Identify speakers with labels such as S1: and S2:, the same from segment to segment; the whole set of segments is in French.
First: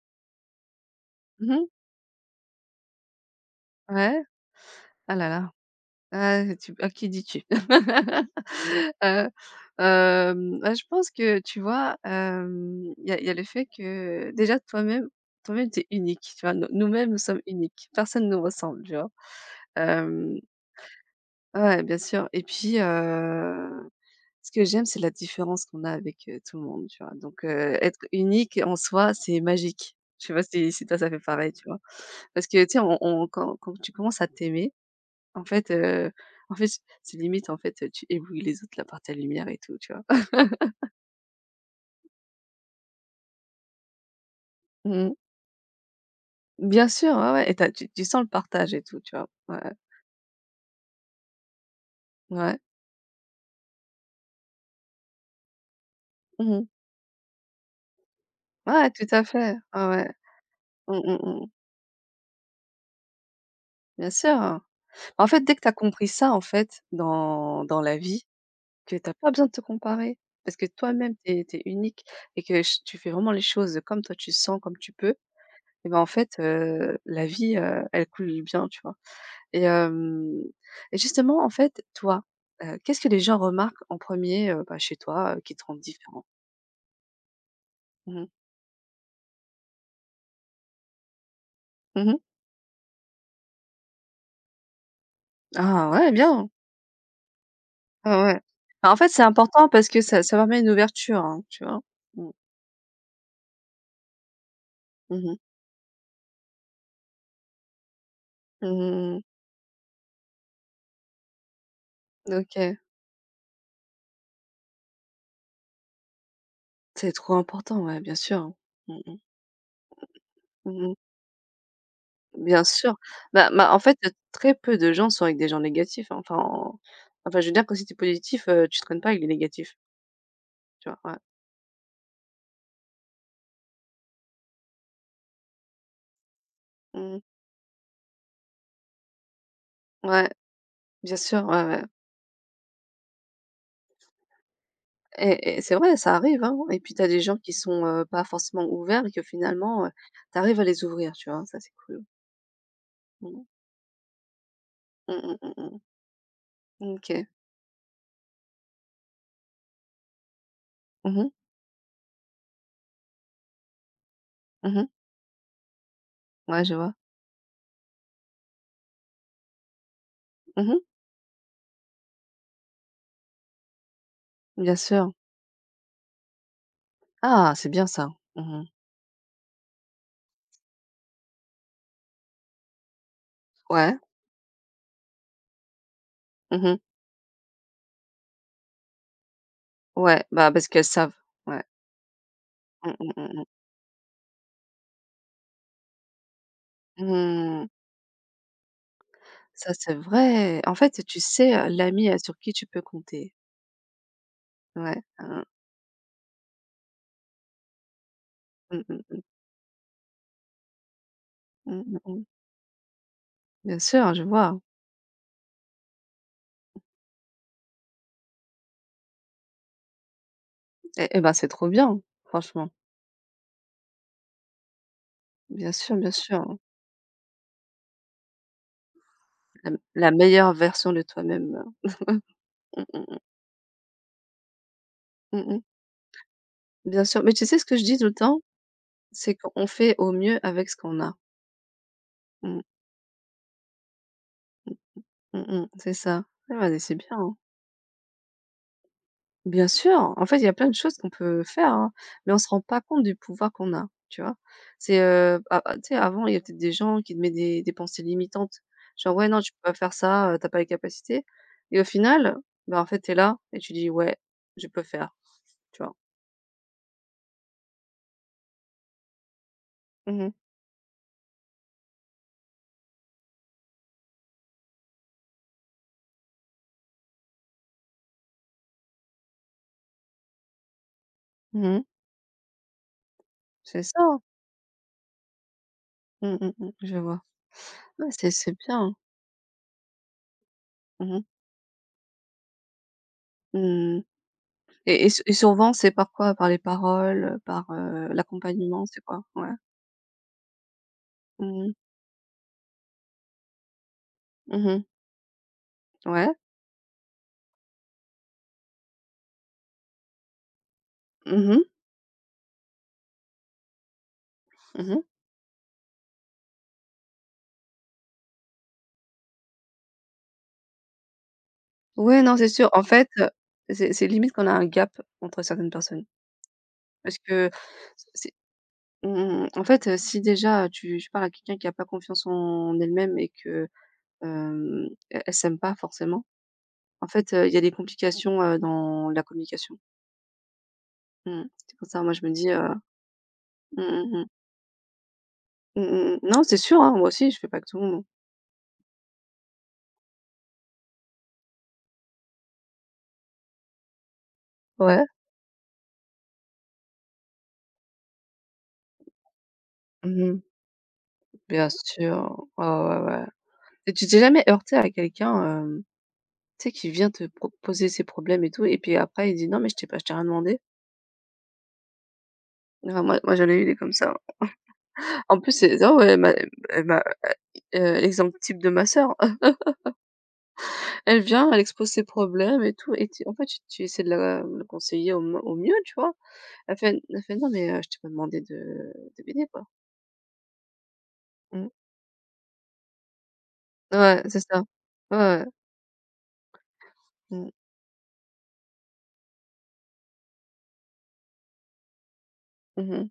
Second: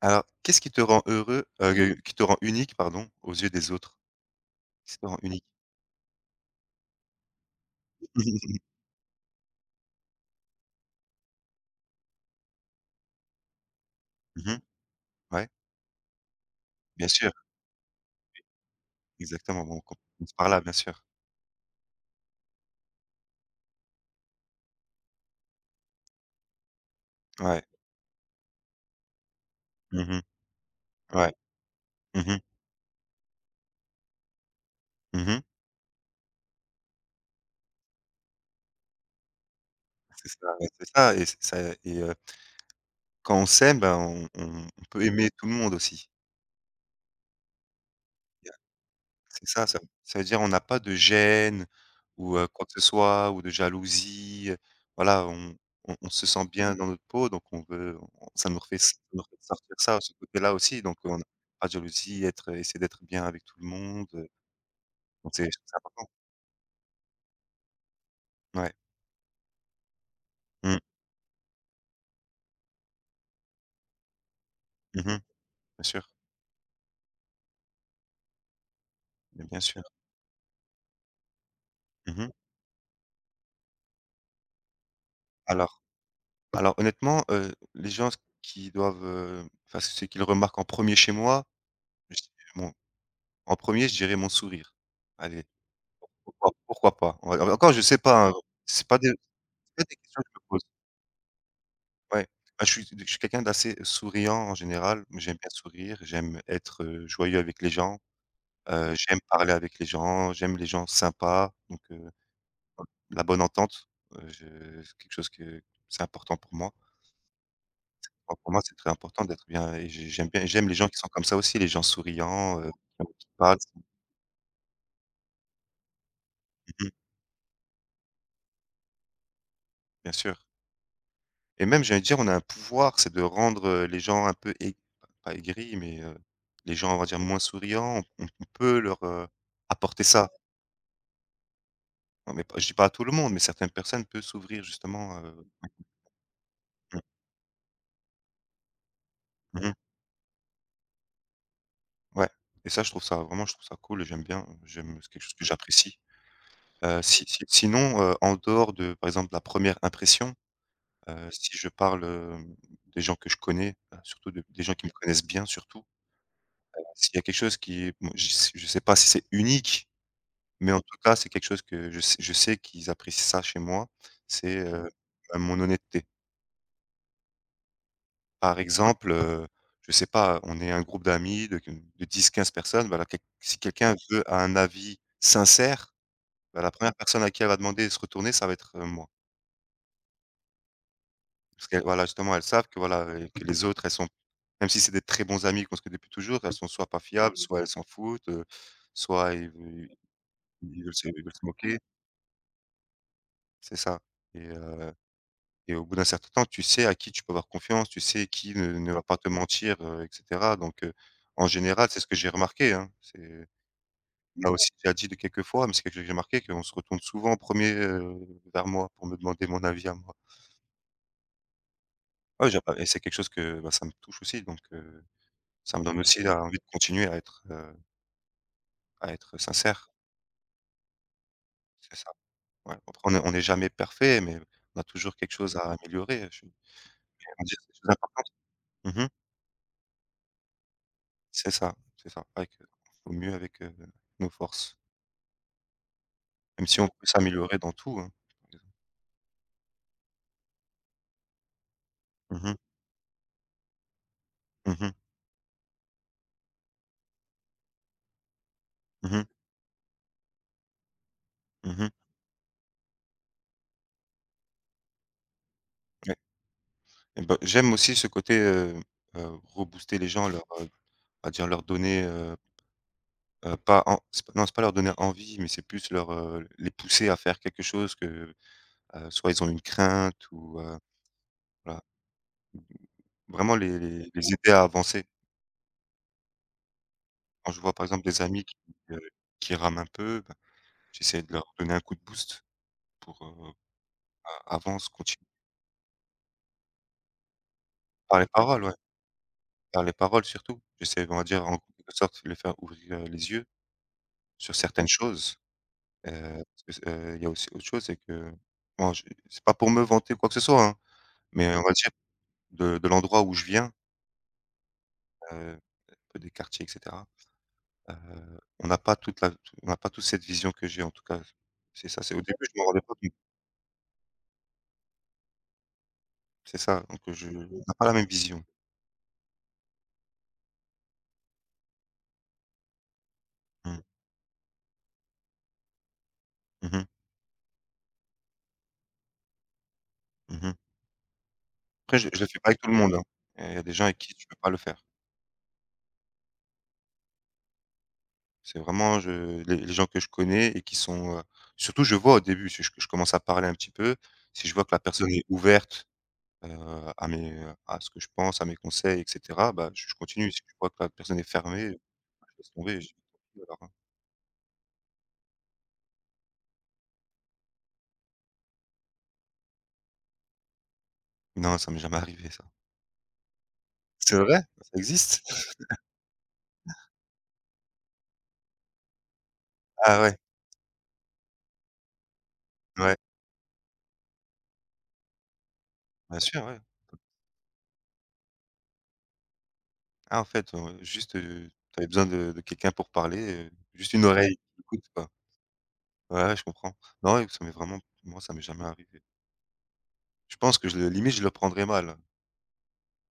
S1: Alors, qu'est-ce qui te rend heureux,
S2: Mmh mh.
S1: qui te rend unique, pardon, aux yeux des autres?
S2: Ouais.
S1: Qu'est-ce qui te
S2: Ah
S1: rend
S2: là
S1: unique?
S2: là. Ah tu à qui dis-tu? Heu, bah, je pense que tu vois, il y a le fait que
S1: Mmh.
S2: déjà toi-même
S1: Ouais,
S2: toi-même tu es unique, tu vois? Nous
S1: bien
S2: nous-mêmes, nous
S1: sûr,
S2: sommes uniques. Personne nous ressemble, tu vois?
S1: exactement. Bon, qu'on commence
S2: Hem,
S1: par là, bien sûr.
S2: ouais, bien sûr et puis, ce que j'aime, c'est la différence qu'on a avec, tout le monde, tu vois? Donc,
S1: Ouais.
S2: être unique en soi, c'est magique.
S1: Mmh.
S2: Je sais pas si toi ça fait
S1: Ouais.
S2: pareil, tu vois?
S1: Mmh mh.
S2: Parce que tu sais, on quand tu commences à t'aimer.
S1: Mmh.
S2: En fait, en fait, c'est limite, en fait, tu éblouis les autres là par ta lumière et tout, tu vois?
S1: C'est ça, ouais, c'est ça et quand on s'aime, ben, on peut
S2: Mmh.
S1: aimer tout le monde aussi.
S2: Bien sûr, ouais, ouais et tu sens le partage et tout, tu vois?
S1: C'est ça,
S2: Ouais,
S1: ça veut dire on n'a pas de gêne ou,
S2: ouais.
S1: quoi que ce soit ou de jalousie, voilà, on se sent
S2: Mmh.
S1: bien dans notre peau, donc on veut on ça nous refait
S2: Ouais, tout à fait.
S1: sortir
S2: Ouais,
S1: ça,
S2: ouais.
S1: ce côté-là aussi,
S2: Mmh,
S1: donc
S2: mmh,
S1: on a
S2: mmh.
S1: pas de jalousie, être essayer d'être bien avec tout le monde,
S2: Bien sûr, hein. En
S1: donc
S2: fait,
S1: c'est
S2: dès que tu as
S1: c'est important.
S2: compris ça, en fait, dans la vie,
S1: Ouais.
S2: que t'as pas besoin de te comparer parce que
S1: Mmh.
S2: toi-même, tu es unique et que ch tu fais vraiment les choses comme toi tu sens, comme tu
S1: Mmh.
S2: peux
S1: Bien
S2: et ben, en
S1: sûr,
S2: fait, la vie, elle coule bien, tu vois?
S1: mais bien
S2: Et
S1: sûr.
S2: hem justement, en fait, toi,
S1: Mmh.
S2: qu'est-ce que les gens remarquent en premier er bah, chez toi, qui te rend
S1: Alors
S2: différent?
S1: alors honnêtement, les gens
S2: Mmh mh.
S1: ceux qui le remarquent en premier chez moi, je
S2: Mmh.
S1: dirais bon, en premier je dirais mon sourire. Allez.
S2: Ah ouais, bien!
S1: Pourquoi pas? En en encore je sais
S2: Ouais,
S1: pas, hein,
S2: ouais.
S1: c'est
S2: Bah, en
S1: pas
S2: fait,
S1: des
S2: c'est important
S1: c'est pas
S2: parce
S1: des
S2: que ça
S1: questions que
S2: ça
S1: je me
S2: permet
S1: pose.
S2: une ouverture, hein, tu vois?
S1: Ouais.
S2: Mmh.
S1: Bah, je suis quelqu'un d'assez souriant en général,
S2: Mmh
S1: j'aime
S2: mh.
S1: bien sourire, j'aime être, joyeux avec les gens, j'aime
S2: Mmh.
S1: parler avec les gens, j'aime les gens sympas, donc
S2: OK.
S1: la bonne entente, je c'est quelque chose que c'est important pour moi.
S2: C'est trop important, ouais, bien
S1: Moi
S2: sûr.
S1: pour moi, c'est très
S2: Mmh mh.
S1: important d'être bien et j'aime les gens
S2: Mmh.
S1: qui sont comme ça aussi, les gens souriants,
S2: Bien sûr.
S1: qui
S2: Bah
S1: parlent.
S2: bah, en fait, très peu de gens sont avec des gens négatifs, hein. Enfin en-
S1: Mmh.
S2: enfin, je veux dire que si tu es positif, tu traînes pas avec les négatifs,
S1: Bien sûr.
S2: tu vois? Ouais.
S1: Et même, j'ai envie de dire, on a un pouvoir, c'est de rendre, les gens un peu aig pas aigris, mais, les gens, on va dire,
S2: Mmh.
S1: moins souriants. On peut leur, apporter
S2: Ouais,
S1: ça.
S2: bien sûr, ouais, ouais.
S1: Non, mais pas je dis pas à tout le monde, mais certaines personnes peuvent s'ouvrir justement,
S2: Et c'est vrai, ça arrive, hein et puis tu
S1: mmh,
S2: as des gens qui sont, pas forcément ouverts et que
S1: mmh mmh,
S2: finalement, tu arrives à les ouvrir, tu vois? Ça, c'est cool.
S1: ouais, et ça, je trouve ça
S2: Mmh.
S1: vraiment, je trouve ça cool et j'aime c'est
S2: Mmh
S1: quelque chose
S2: mh,
S1: que
S2: mmh mh.
S1: j'apprécie. Heu, si
S2: OK.
S1: si sinon, en dehors de, par exemple, la première impression,
S2: Mmh mh.
S1: si je parle, hem, des gens que je connais, bah, surtout de des gens qui
S2: Mmh.
S1: me connaissent bien surtout,
S2: Ouais, je vois.
S1: s'il y a quelque chose qui est bon, je sais pas si c'est unique. Mais
S2: Mmh.
S1: en tout cas, c'est quelque chose que je sais qu'ils apprécient ça chez moi, c'est,
S2: Bien sûr.
S1: bah, mon honnêteté.
S2: Ah, c'est bien ça.
S1: Par
S2: Mmh.
S1: exemple, je sais pas, on est un groupe d'amis de dix quinze personnes, bah, quel si quelqu'un
S2: Ouais.
S1: veut a un avis sincère, bah, la
S2: Mmh.
S1: première personne à qui elle va demander de se retourner, ça va être, moi.
S2: Ouais, bah, parce qu'elles savent. Ouais.
S1: Parce que voilà, justement, elles savent que
S2: Mmh
S1: voilà,
S2: mh, mmh mh.
S1: que les autres, elles sont, même si c'est des très bons amis qu'on se connaît depuis toujours, elles sont soit pas fiables, soit
S2: Mmh.
S1: elles s'en foutent, soit ils
S2: Ça,
S1: veu
S2: c'est vrai. En fait, tu
S1: ils veulent se
S2: sais,
S1: moquer.
S2: l'ami, sur qui tu peux compter.
S1: C'est ça et heu.
S2: Ouais. Hein, hein.
S1: Et au bout d'un certain temps, tu sais à qui tu peux avoir confiance, tu sais qui
S2: Mmh
S1: ne va pas
S2: mh.
S1: te mentir, et cetera. Donc, en
S2: Mmh
S1: général,
S2: mh,
S1: c'est ce que
S2: mmh.
S1: j'ai remarqué, hein. C'est
S2: Bien sûr, je
S1: on m'a
S2: vois.
S1: aussi déjà dit de quelques fois, mais c'est quelque chose que j'ai remarqué, qu'on se retourne souvent en 1er, vers moi pour me demander mon avis à moi.
S2: Et bah, c'est trop bien,
S1: Ouais, j'ai,
S2: franchement.
S1: et c'est quelque chose que, bah, ça me touche aussi, donc,
S2: Bien
S1: ça me
S2: sûr,
S1: donne
S2: bien
S1: aussi la
S2: sûr.
S1: envie de continuer à être
S2: La
S1: sincère.
S2: la meilleure version de toi-même.
S1: C'est ça, ouais. Après
S2: Mmh,
S1: on est jamais parfait, mais on a toujours quelque
S2: mmh, mmh,
S1: chose
S2: mmh,
S1: à améliorer, je vais
S2: bien sûr,
S1: dire
S2: mais tu
S1: des
S2: sais ce que
S1: choses
S2: je dis tout le
S1: importantes.
S2: temps?
S1: Mmh.
S2: C'est qu'on fait au mieux avec ce qu'on a.
S1: C'est ça, c'est ça. Avec,
S2: Mmh,
S1: au mieux avec, nos forces,
S2: mmh, mh, c'est ça. Ouais,
S1: même
S2: ouais,
S1: si on
S2: c'est
S1: peut
S2: bien, hein.
S1: s'améliorer dans tout, hein.
S2: Bien sûr, en fait, il y a plein de choses qu'on peut faire, hein, mais on
S1: Mmh
S2: se
S1: mh.
S2: rend pas compte du pouvoir qu'on a, tu vois?
S1: Mmh mh.
S2: C'est, a a tu sais, avant, il y a peut-être des gens qui te mettaient des pensées limitantes, genre:
S1: Mmh.
S2: «Ouais, non, tu peux pas faire ça, tu pas les capacités» et au
S1: Mmh.
S2: final, bah, en fait, t'es là et tu dis: «Ouais, je peux faire», tu vois?
S1: Ouais. Et bah, j'aime aussi ce côté, rebooster les
S2: Mmh
S1: gens,
S2: mh.
S1: leur, on dire leur donner, pas en c'est pas non, c'est pas leur donner envie, mais c'est plus leur, les pousser à faire quelque chose que, soit ils ont une crainte ou, voilà.
S2: Mmh.
S1: Vraiment
S2: C'est ça, hein.
S1: les aider à avancer.
S2: Mmh mh, mmh, je vois.
S1: Quand je vois par exemple
S2: Ouais,
S1: des
S2: c'est
S1: amis
S2: c'est bien, hein.
S1: heu, qui rament un peu, bah, j'essaie
S2: Mmh.
S1: de leur donner un coup de boost pour,
S2: Mmh.
S1: a avance,
S2: et et sou
S1: continue.
S2: et souvent, c'est par quoi? Par les paroles, par,
S1: Par les paroles, ouais,
S2: l'accompagnement, c'est quoi? Ouais.
S1: par les paroles surtout. J'essaie, on va dire, en
S2: Mmh.
S1: quelque sorte, de les faire ouvrir les yeux sur
S2: Mmh.
S1: certaines choses,
S2: Ouais.
S1: parce que, il y a aussi autre chose, c'est que bon, je c'est pas pour me vanter ou quoi que ce soit, hein, mais
S2: Mmh.
S1: on va dire de l'endroit où je viens,
S2: Mmh.
S1: heu, des quartiers et cetera, heu, on n'a pas toute la on n'a pas toute cette vision que j'ai en tout cas. C'est ça, c'est au
S2: Ouais, non,
S1: début,
S2: c'est
S1: je me
S2: sûr.
S1: rendais
S2: En
S1: pas
S2: fait,
S1: compte.
S2: c'est limite qu'on a un gap entre certaines personnes
S1: C'est ça, donc
S2: parce
S1: je on
S2: que
S1: n'a pas la même
S2: c'est
S1: vision.
S2: mmh en fait, si déjà tu parles à quelqu'un qui a pas confiance en elle-même et que,
S1: Mmh.
S2: elle s'aime pas forcément,
S1: Mmh mh.
S2: en fait, il y a des complications, dans la communication.
S1: Mmh.
S2: Mmh. C'est pour
S1: Après
S2: ça, moi,
S1: je
S2: je
S1: le
S2: me
S1: fais
S2: dis,
S1: pas avec tout le monde, hein. Il y a des gens avec
S2: Mmh mh
S1: qui
S2: mh.
S1: je peux pas le faire.
S2: Mmh mh. Non, c'est sûr, hein, moi aussi, je fais pas que tout le monde.
S1: C'est vraiment je les gens que je connais et qui sont, heu, surtout je vois au début, si je commence à parler un petit peu, si je vois que la
S2: Ouais,
S1: personne est ouverte, heu, à mes à ce que je pense, à mes conseils et cetera, bah, je
S2: mmh
S1: continue.
S2: mh,
S1: Si je vois que la personne est
S2: bien
S1: fermée, bah, je
S2: sûr.
S1: laisse
S2: Ouais,
S1: tomber et je
S2: ouais, ouais.
S1: dis, alors, hein.
S2: Et tu t'es jamais heurtée à quelqu'un, tu sais, qui vient te proposer ses problèmes et tout et puis après il dit: «Non mais je t'ai rien demandé».
S1: Non, ça m'est jamais arrivé ça.
S2: Ah moi j'en ai eu des comme ça,
S1: C'est
S2: hein.
S1: vrai? Ça existe?
S2: En plus c'est oh ouais, ma l'exemple type de ma sœur.
S1: Ah ouais,
S2: Elle vient, elle expose ses problèmes et tout
S1: ouais,
S2: et tu en fait, tu essaies de la conseiller au mieux, tu vois?
S1: bien sûr, ouais.
S2: Elle fait: «Non mais, je t'ai pas demandé de m'aider quoi».
S1: Ah en fait, juste, tu
S2: Mmh.
S1: avais besoin de quelqu'un pour parler, juste une
S2: Ouais,
S1: oreille
S2: c'est
S1: qui
S2: ça.
S1: écoute quoi.
S2: Ouais, ouais.
S1: Ouais, ouais, je comprends. Non, ouais,
S2: Mmh.
S1: ça m'est jamais arrivé. Je pense que je le limite, je le prendrais mal, hein.
S2: Mmh mh.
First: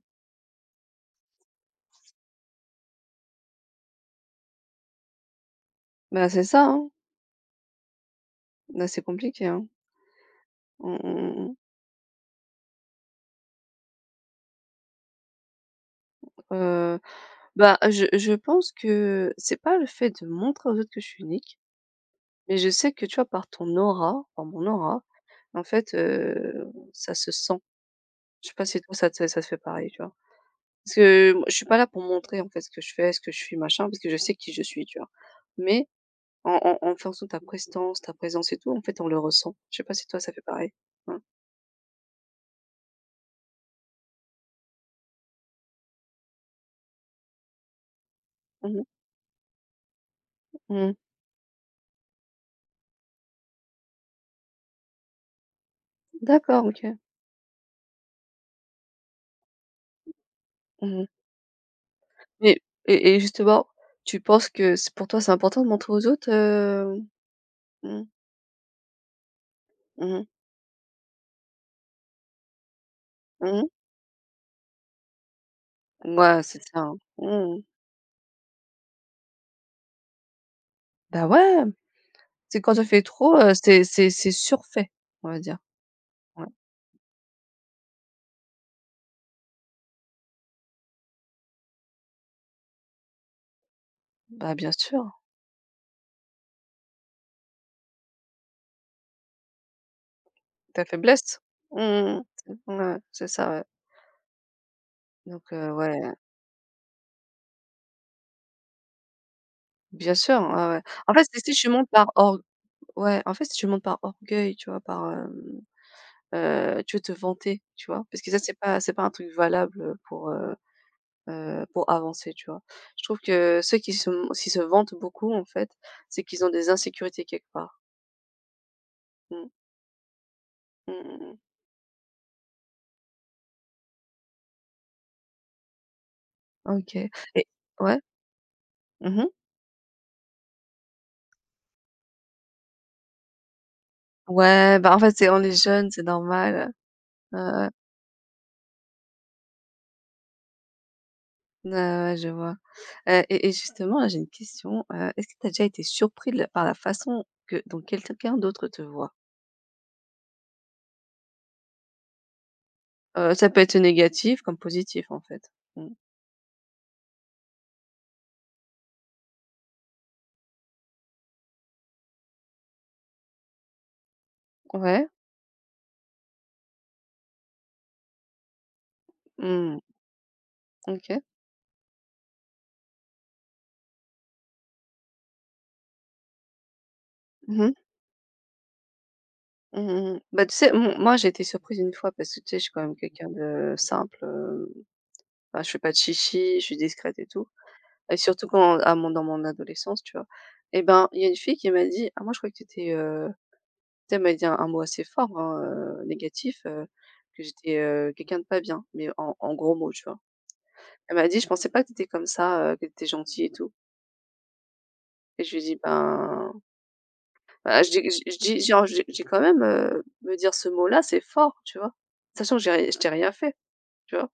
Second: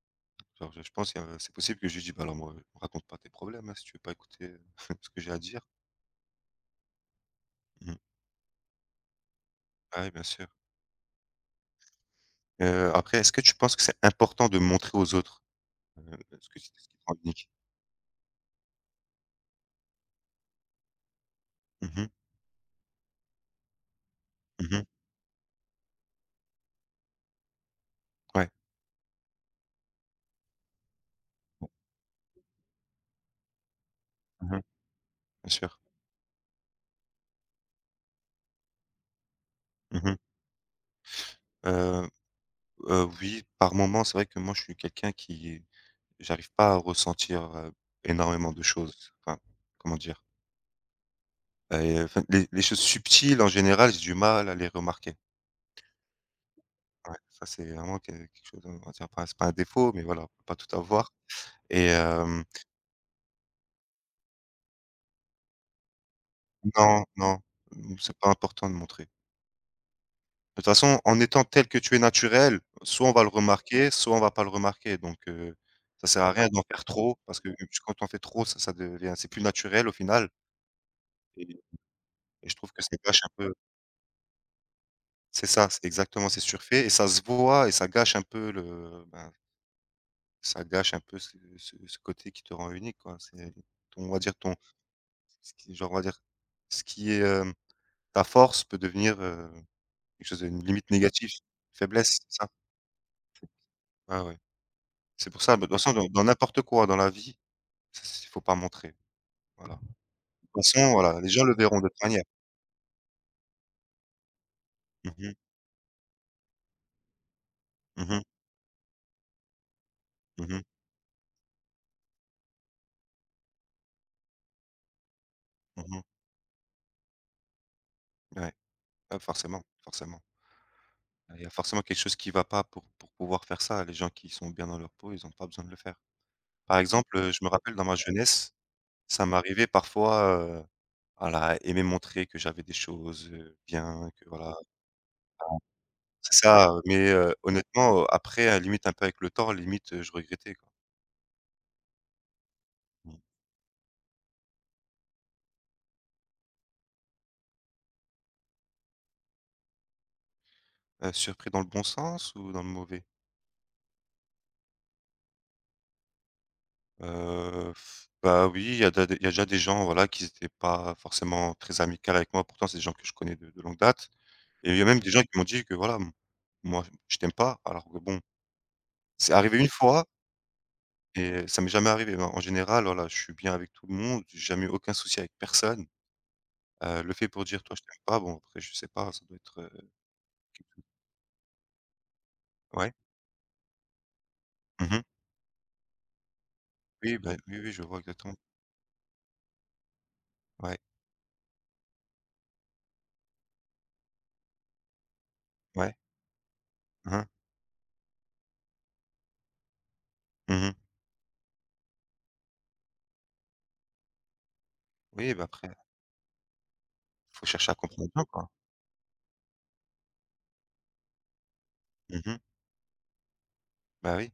S1: Genre, je pense qu'il c'est possible que je lui ai «Bah, alors moi, me raconte pas tes problèmes, hein, si tu veux pas écouter, ce que j'ai à dire».
S2: Bah, c'est ça, hein.
S1: Mmh.
S2: Bah, c'est compliqué, hein.
S1: Ah oui, bien sûr.
S2: Mmh, mmh, mmh, mmh.
S1: Après, est-ce que tu penses que c'est important de montrer aux autres, heu, ce que ce qui te revendique?
S2: Bah, je pense que c'est pas le fait de montrer aux autres que je suis unique,
S1: Mmh mh.
S2: mais je sais que, tu vois, par ton aura, par mon
S1: Mmh.
S2: aura, en fait, ça se sent. Je
S1: Ouais.
S2: sais pas si toi ça te fait pareil, tu vois? Parce que moi je suis pas là pour montrer, en fait, ce que je fais, ce que je suis, machin, parce que je sais
S1: Mmh.
S2: qui je suis, tu vois?
S1: Bien sûr.
S2: Mais en en fonction de ta prestance, ta présence et tout, en fait, on le ressent. Je sais pas
S1: Mmh
S2: si
S1: mh.
S2: toi ça fait pareil? Ouais.
S1: Heu, oui, par moment c'est vrai que moi, je suis quelqu'un qui j'arrive pas à ressentir, énormément de
S2: Mmh mh.
S1: choses. Enfin, comment dire?
S2: Mmh.
S1: Enfin, les choses subtiles, en général, j'ai du mal à les remarquer.
S2: D'accord, OK.
S1: Ouais, ça c'est vraiment que quelque chose, on va dire, pas c'est pas un défaut, mais voilà, on peut pas tout
S2: Mmh.
S1: avoir et hem,
S2: Mais et justement, tu penses que c'est pour toi, c'est important de montrer aux autres?
S1: non, non, mmh,
S2: Mmh.
S1: c'est pas important de montrer.
S2: Mmh mh.
S1: De toute façon, en étant tel que tu es naturel, soit on va le
S2: Mmh.
S1: remarquer, soit on va pas le remarquer donc ça sert à
S2: Ouais,
S1: rien
S2: c'est
S1: d'en
S2: ça,
S1: faire
S2: hein.
S1: trop parce que
S2: Mmh.
S1: quand on fait trop, ça ça devient c'est plus naturel au final
S2: Bah,
S1: et
S2: ouais,
S1: et je
S2: c'est
S1: trouve
S2: quand
S1: que
S2: tu
S1: ça
S2: fais
S1: gâche un
S2: trop,
S1: peu,
S2: c'est surfait, on va
S1: c'est
S2: dire.
S1: ça, c'est exactement, c'est
S2: Ouais.
S1: surfait et ça se voit et ça gâche un peu ce côté qui te rend unique quoi. C'est ton on va dire
S2: Bah,
S1: ton
S2: bien sûr,
S1: ce qui genre, on va dire, ce qui est, hem, ta force peut devenir, quelque chose une
S2: ta
S1: limite négative,
S2: faiblesse.
S1: faiblesse,
S2: Mmh.
S1: c'est ça?
S2: Ouais, c'est ça, ouais.
S1: Ah ouais. C'est pour
S2: Donc
S1: ça, bah,
S2: heu,
S1: de toute façon
S2: ouais,
S1: dans n'importe quoi dans la vie, il faut pas montrer, voilà. De
S2: bien sûr,
S1: toute
S2: ouais, ouais.
S1: façon,
S2: En
S1: voilà,
S2: fait,
S1: les
S2: si
S1: gens
S2: si
S1: le
S2: tu
S1: verront de
S2: montes
S1: toute
S2: par
S1: manière.
S2: or ouais, en fait, si tu montes par orgueil, tu vois? Par,
S1: Mmh mh.
S2: tu veux te vanter, tu vois?
S1: Mmh
S2: Parce
S1: mh.
S2: que ça, c'est pas un truc valable, pour, heu
S1: Mmh.
S2: pour avancer, tu vois? Je trouve que ceux qui se vantent beaucoup, en fait,
S1: Mmh.
S2: c'est qu'ils ont des insécurités quelque part.
S1: Ouais. Ah
S2: Mmh.
S1: forcément, forcément.
S2: Mmh mh.
S1: Il y a forcément quelque chose qui va pas pour pouvoir faire ça. Les gens qui sont bien dans leur peau, ils ont pas besoin de le faire. Par
S2: OK. Et
S1: exemple, je me rappelle dans ma
S2: ouais?
S1: jeunesse, ça
S2: Mmh.
S1: m'arrivait parfois, heu, voilà, à aimer montrer que j'avais des choses, bien, que voilà.
S2: Ouais, bah, en fait, c'est on est jeunes, c'est
S1: C'est
S2: normal.
S1: ça, mais
S2: Ouais, ouais.
S1: honnêtement, après, à limite un peu avec le temps, limite, je regrettais quoi.
S2: Ouais, ouais, ouais, je vois.
S1: Mmh.
S2: Et justement, là, j'ai une question, est-ce que tu as déjà été surpris de la par la façon que dont quelqu'un d'autre te voit?
S1: Surpris dans le bon sens ou dans le mauvais?
S2: Ça peut être négatif comme positif, en fait. Mmh.
S1: Heu, bah, oui, il y a déjà des gens, voilà, qui étaient pas forcément très amicales avec moi, pourtant c'est des gens que je connais de longue date et il y a même
S2: Ouais.
S1: des gens qui m'ont dit que voilà, m moi, je t'aime pas, alors que bon, c'est arrivé une
S2: Mmh.
S1: fois
S2: OK.
S1: et ça m'est jamais arrivé. En général, voilà, je suis bien avec tout le monde, j'ai jamais eu aucun souci avec personne. Le fait pour dire:
S2: Mmh.
S1: «Toi, je t'aime pas», bon après je sais pas, ça doit être,
S2: Mmh
S1: heu,
S2: mh mh. Bah, tu sais, m moi, j'ai été surprise une fois parce que, tu sais, je suis quand
S1: ouais.
S2: même quelqu'un de simple,
S1: Mmh mh.
S2: enfin, je fais pas de chichi, je suis discrète
S1: Oui,
S2: et
S1: bah,
S2: tout
S1: oui, oui, je vois
S2: et
S1: exactement.
S2: surtout quand à mon dans mon adolescence, tu vois?
S1: Ouais,
S2: Et ben, il y a une fille qui m'a dit: «Ah moi je croyais que tu étais», tu sais, elle m'a dit un mot assez fort, hein,
S1: ouais.
S2: négatif,
S1: Mmh mh.
S2: que j'étais, quelqu'un de pas bien, mais en gros mots, tu vois?
S1: Mmh.
S2: Elle m'a dit: «Je pensais pas que tu étais comme ça, que tu étais gentille et tout»
S1: Oui,
S2: et
S1: bah,
S2: je lui
S1: après,
S2: ai dit: «Ben»
S1: faut chercher à
S2: bah, je dis
S1: comprendre bien,
S2: je je
S1: quoi.
S2: dis genre, j'ai quand même, me dire ce mot-là, c'est fort, tu vois?
S1: Mmh.
S2: Sachant que j'ai ri je t'ai rien fait, tu
S1: Bah,
S2: vois?
S1: oui.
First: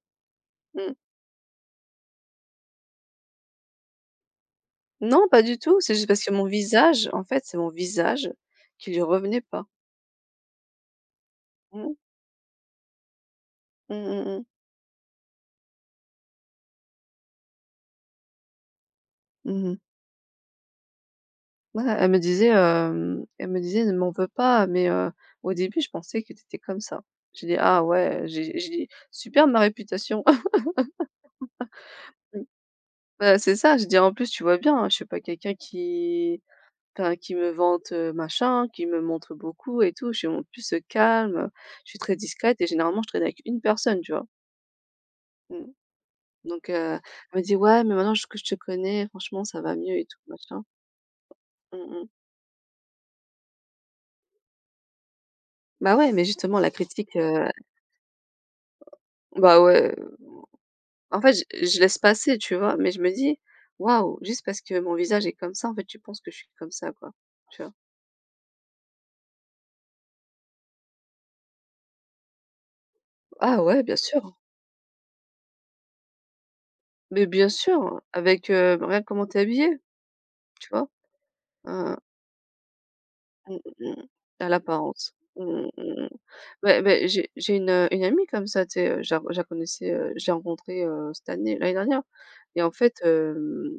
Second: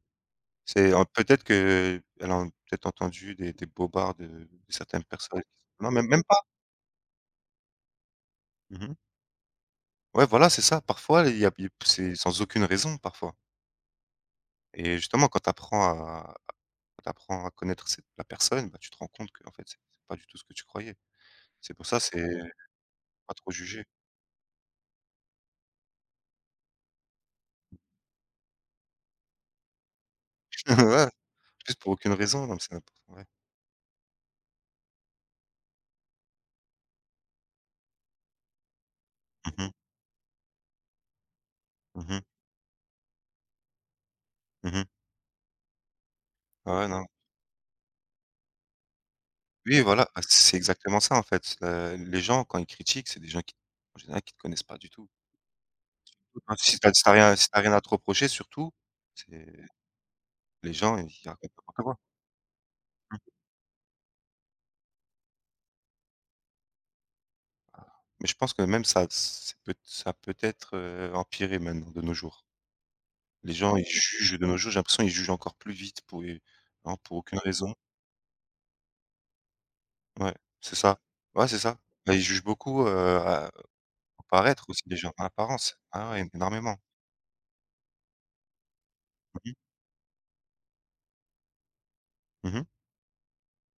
S2: Mmh.
S1: C'est en peut-être que qu'elle a peut-être entendu des bobards de certaines
S2: Non,
S1: personnes.
S2: pas du tout,
S1: Non,
S2: c'est juste
S1: même
S2: parce
S1: même
S2: que
S1: pas.
S2: mon visage, en fait, c'est mon visage qui
S1: Mmh.
S2: lui revenait pas.
S1: Ouais, voilà, c'est ça. Parfois, il y a
S2: Mmh.
S1: c'est sans aucune raison, parfois
S2: Mmh mmh.
S1: et justement, quand t'apprends à connaître cette la personne, bah, tu te rends compte que en fait,
S2: Mmh mh.
S1: c'est pas du tout ce que tu croyais. C'est
S2: Ouais,
S1: pour ça,
S2: elle me
S1: c'est
S2: disait, hem,
S1: pas
S2: elle
S1: trop
S2: me disait:
S1: juger.
S2: «Ne m'en veux pas, mais au début, je pensais que tu étais comme ça». J'ai dit: «Ah ouais», j'ai dit: «Super ma réputation».
S1: Ouais, juste pour aucune
S2: Mmh.
S1: raison, donc c'est n'importe ouais.
S2: Bah, c'est ça. Je dis «En plus, tu vois bien, hein, je suis pas quelqu'un qui me vante, machin, qui me montre
S1: Mmh mh.
S2: beaucoup et tout». Je suis en plus, calme, je suis très
S1: Mmh.
S2: discrète et généralement, je traîne avec une personne, tu vois?
S1: Mmh.
S2: Mmh. Donc,
S1: Ah ouais,
S2: elle
S1: non.
S2: me dit: «Ouais, mais maintenant j que je te connais, franchement, ça va
S1: Oui,
S2: mieux et
S1: voilà,
S2: tout,
S1: bah, c'est
S2: machin».
S1: exactement ça, en fait.
S2: Mmh mh.
S1: Les gens, quand ils critiquent, c'est des gens qui, en général, qui te connaissent pas du tout.
S2: Bah ouais, mais
S1: Hein,
S2: justement la
S1: si tu
S2: critique,
S1: rien si tu rien à te reprocher, surtout,
S2: bah
S1: c'est
S2: ouais,
S1: les gens,
S2: en
S1: ils
S2: fait,
S1: racontent
S2: je
S1: n'importe
S2: je laisse
S1: quoi.
S2: passer, tu vois? Mais je me
S1: Mmh.
S2: dis: «Waouh, juste parce que mon visage est comme ça, en fait, tu penses que je suis comme ça, quoi». Tu vois?
S1: Mais je pense que même ça, c'est peut ça peut être, empiré maintenant, de nos jours. Les
S2: Ah
S1: gens,
S2: ouais,
S1: ils
S2: bien sûr,
S1: jugent de nos jours, j'ai l'impression, ils jugent encore plus vite pour et hein, pour
S2: mais
S1: aucune
S2: bien
S1: raison.
S2: sûr, avec, bah, regarde comment t'es es habillée,
S1: Ouais,
S2: tu
S1: c'est
S2: vois?
S1: ça. Ouais, c'est ça.
S2: Hein.
S1: Bah, ils jugent beaucoup, à
S2: Mmh mh.
S1: au
S2: À
S1: paraître aussi, les gens,
S2: l'apparence.
S1: à
S2: Mmh
S1: l'apparence.
S2: mh.
S1: Ah ouais, énormément.
S2: Beh, j'ai une amie comme ça, tu sais, je la je
S1: Mmh
S2: la
S1: mh.
S2: connaissais, je l'ai rencontrée, cette année l'année dernière et
S1: Mmh.
S2: en fait,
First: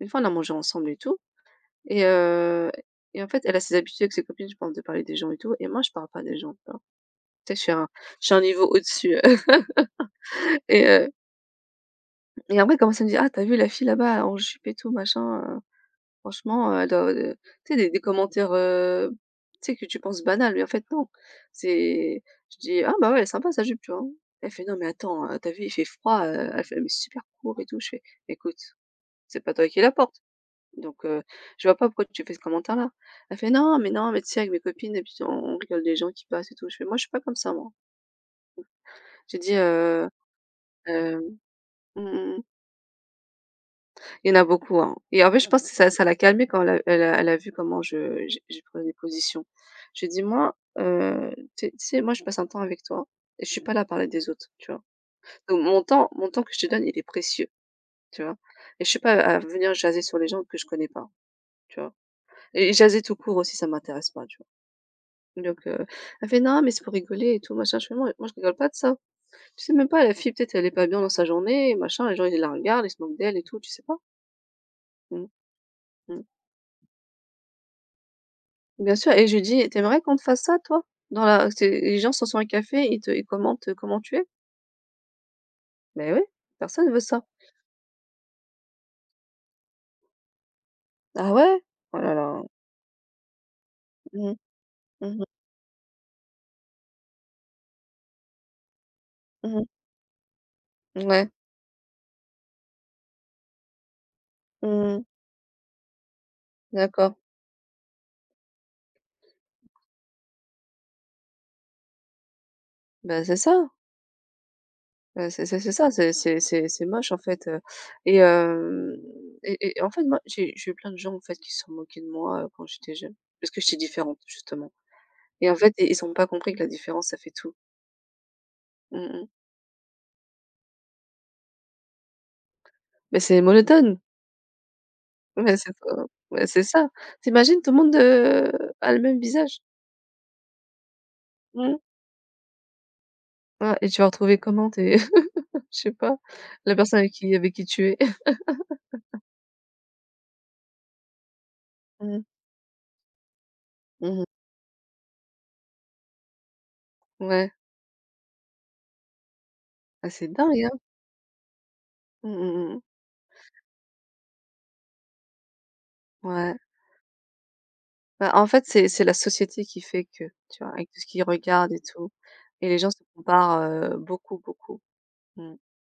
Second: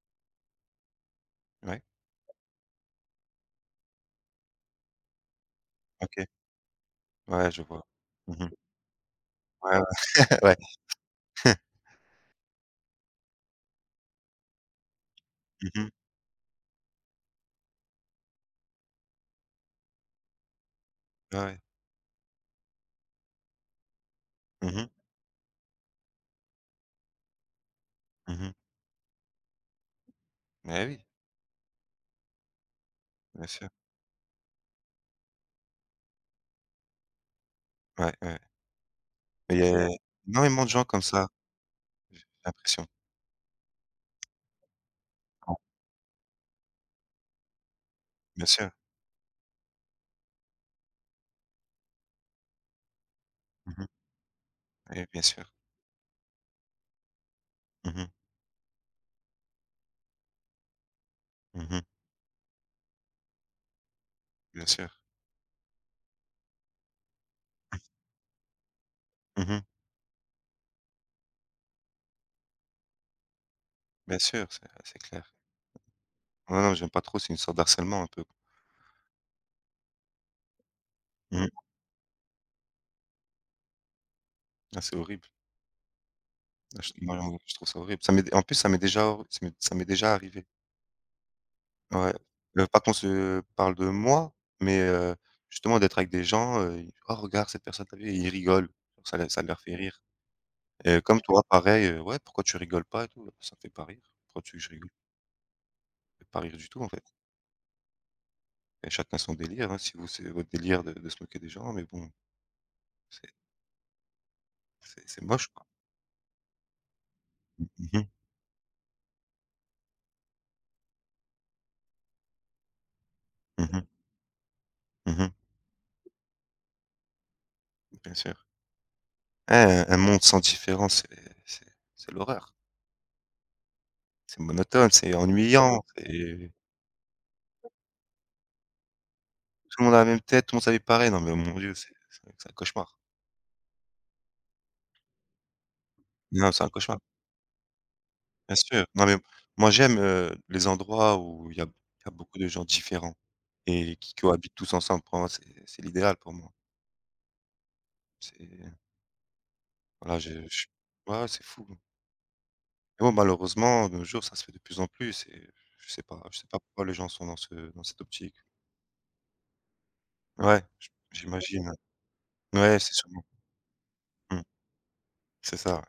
S2: une fois on a mangé ensemble et tout
S1: Ouais,
S2: et heu et en fait, elle a ses habitudes avec ses copines, je pense, de parler des gens et tout et moi je parle pas
S1: OK.
S2: des gens, tu vois?
S1: Ouais,
S2: Tu sais,
S1: je vois.
S2: je suis un
S1: Mmh.
S2: niveau au-dessus
S1: Ouais. Ouais.
S2: et heu et après elle commence à me dire: «Ah tu as vu la fille là-bas en jupe et tout machin».
S1: Mmh.
S2: Franchement, dans de tu sais des commentaires, tu sais que tu penses banal mais en fait non.
S1: Ouais, ouais.
S2: C'est je dis: «Ah bah ouais, elle est sympa sa jupe», tu vois? Elle fait: «Non mais
S1: Mmh.
S2: attends, tu vu, il fait froid», elle fait: «Ah, «Mais super court et tout». Je fais:
S1: Mmh.
S2: «Écoute, c'est pas toi qui la portes,
S1: Mais oui,
S2: donc, je vois pas pourquoi tu fais ce commentaire-là». Elle
S1: bien
S2: fait:
S1: sûr.
S2: «Non, mais non, mais tu sais avec mes copines et puis on rigole des gens qui passent et tout». Je fais: «Moi je suis pas comme ça moi».
S1: Ouais, ouais.
S2: J'ai dit,
S1: Mais il y a énormément de gens comme ça,
S2: hem,
S1: j'ai
S2: mmh
S1: l'impression.
S2: Il y en a beaucoup, hein et en fait, je
S1: Ouais,
S2: pense que ça l'a calmée quand elle a vu comment je j'ai
S1: bien
S2: je
S1: sûr.
S2: prenais position. Je lui ai dit: «Moi, tu sais, moi, je passe un temps avec toi et je suis pas là à
S1: Mmh.
S2: parler des autres», tu vois?
S1: Et bien sûr.
S2: Donc mon temps que je te donne, il est précieux,
S1: Mmh mh.
S2: tu vois? Et je suis pas à venir jaser sur les gens que je connais pas, tu
S1: Mmh.
S2: vois? Et jaser tout court aussi, ça m'intéresse pas, tu
S1: Bien sûr.
S2: vois? Donc, elle fait: «Non, mais c'est pour rigoler et tout, machin». Je fais: «Moi, je rigole pas de ça.
S1: Mmh.
S2: Tu sais même pas la fille, peut-être, elle est pas bien dans sa journée machin, les gens, ils la regardent, ils se moquent d'elle et tout, tu sais pas?»
S1: Bien sûr, c'est
S2: Mmh,
S1: clair.
S2: mmh.
S1: Non, non, j'aime pas trop, c'est une sorte d'harcèlement un peu.
S2: Bien sûr et je lui dis: t'aimerais qu'on te fasse ça toi? Dans la»
S1: Mmh.
S2: c'est les gens sont sur un café, ils commentent, comment tu es.
S1: Ah, c'est horrible.
S2: Mais oui,
S1: Ah,
S2: personne
S1: je
S2: veut
S1: moi,
S2: ça.
S1: je trouve ça horrible. Ça m'est déjà or ça m'est déjà arrivé.
S2: Ah ouais? Oh
S1: Ouais.
S2: là là.
S1: Pas qu'on se parle de
S2: Mmh
S1: moi,
S2: mh.
S1: mais
S2: Mmh.
S1: justement d'être avec des gens, «Oh regarde cette personne, tu vu, il rigole». Ça leur
S2: Mmh.
S1: fait rire. Comme
S2: Ouais.
S1: toi pareil, «Ouais, pourquoi tu rigoles pas et tout?» bah, «Ça me fait pas rire. Pourquoi tu veux je rigole?»
S2: Mmh.
S1: «Ça me fait pas rire du tout en fait»
S2: D'accord.
S1: et chacun son délire, hein. Si vous, c'est votre délire de se moquer des gens, mais bon,
S2: Ben
S1: c'est
S2: c'est ça.
S1: c'est
S2: Bah,
S1: moche
S2: c'est
S1: quoi.
S2: ça, c'est moche en fait.
S1: Mmh mh.
S2: Et hem et en fait moi j'ai eu plein de gens en fait qui se sont moqués de moi, quand j'étais jeune. Parce que j'étais
S1: Mmh.
S2: différente justement
S1: Mmh.
S2: et en fait, ils ont pas compris que la différence ça fait tout.
S1: Bien sûr.
S2: Mmh mh.
S1: Ouais, un monde sans différence, c'est l'horreur.
S2: Mais c'est monotone.
S1: C'est monotone, c'est
S2: Mais c'est
S1: ennuyant,
S2: ça, mais
S1: c'est
S2: c'est ça. Tu tout le monde, a le même visage.
S1: tout le monde a la même tête, tout le monde s'habille pareil. Non mais oh mon Dieu,
S2: Mmh.
S1: c'est un cauchemar.
S2: Ouais et tu vas retrouver comment tes je sais pas,
S1: Non, c'est un
S2: la personne
S1: cauchemar,
S2: avec qui tu es.
S1: bien sûr. Non mais moi j'aime, les endroits où il y a
S2: Mmh.
S1: beaucoup de gens différents. Et qui
S2: Mmh.
S1: cohabitent tous ensemble pour moi, c'est l'idéal pour moi.
S2: Ouais.
S1: C'est
S2: Ah
S1: voilà,
S2: c'est dingue,
S1: je
S2: hein.
S1: ouais, c'est fou.
S2: Mmh mh, mmh.
S1: Mais bon, malheureusement, de nos jours, ça se fait de plus en plus et je sais
S2: Ouais.
S1: pas pourquoi les gens sont dans cette
S2: Bah,
S1: optique.
S2: en fait, c'est la société qui fait que,
S1: Ouais,
S2: tu vois?
S1: j
S2: Avec tout ce qu'ils
S1: j'imagine.
S2: regardent et tout et les
S1: Ouais,
S2: gens
S1: c'est
S2: se
S1: sûrement.
S2: comparent, beaucoup,
S1: Mmh.
S2: beaucoup. Mmh.
S1: C'est ça.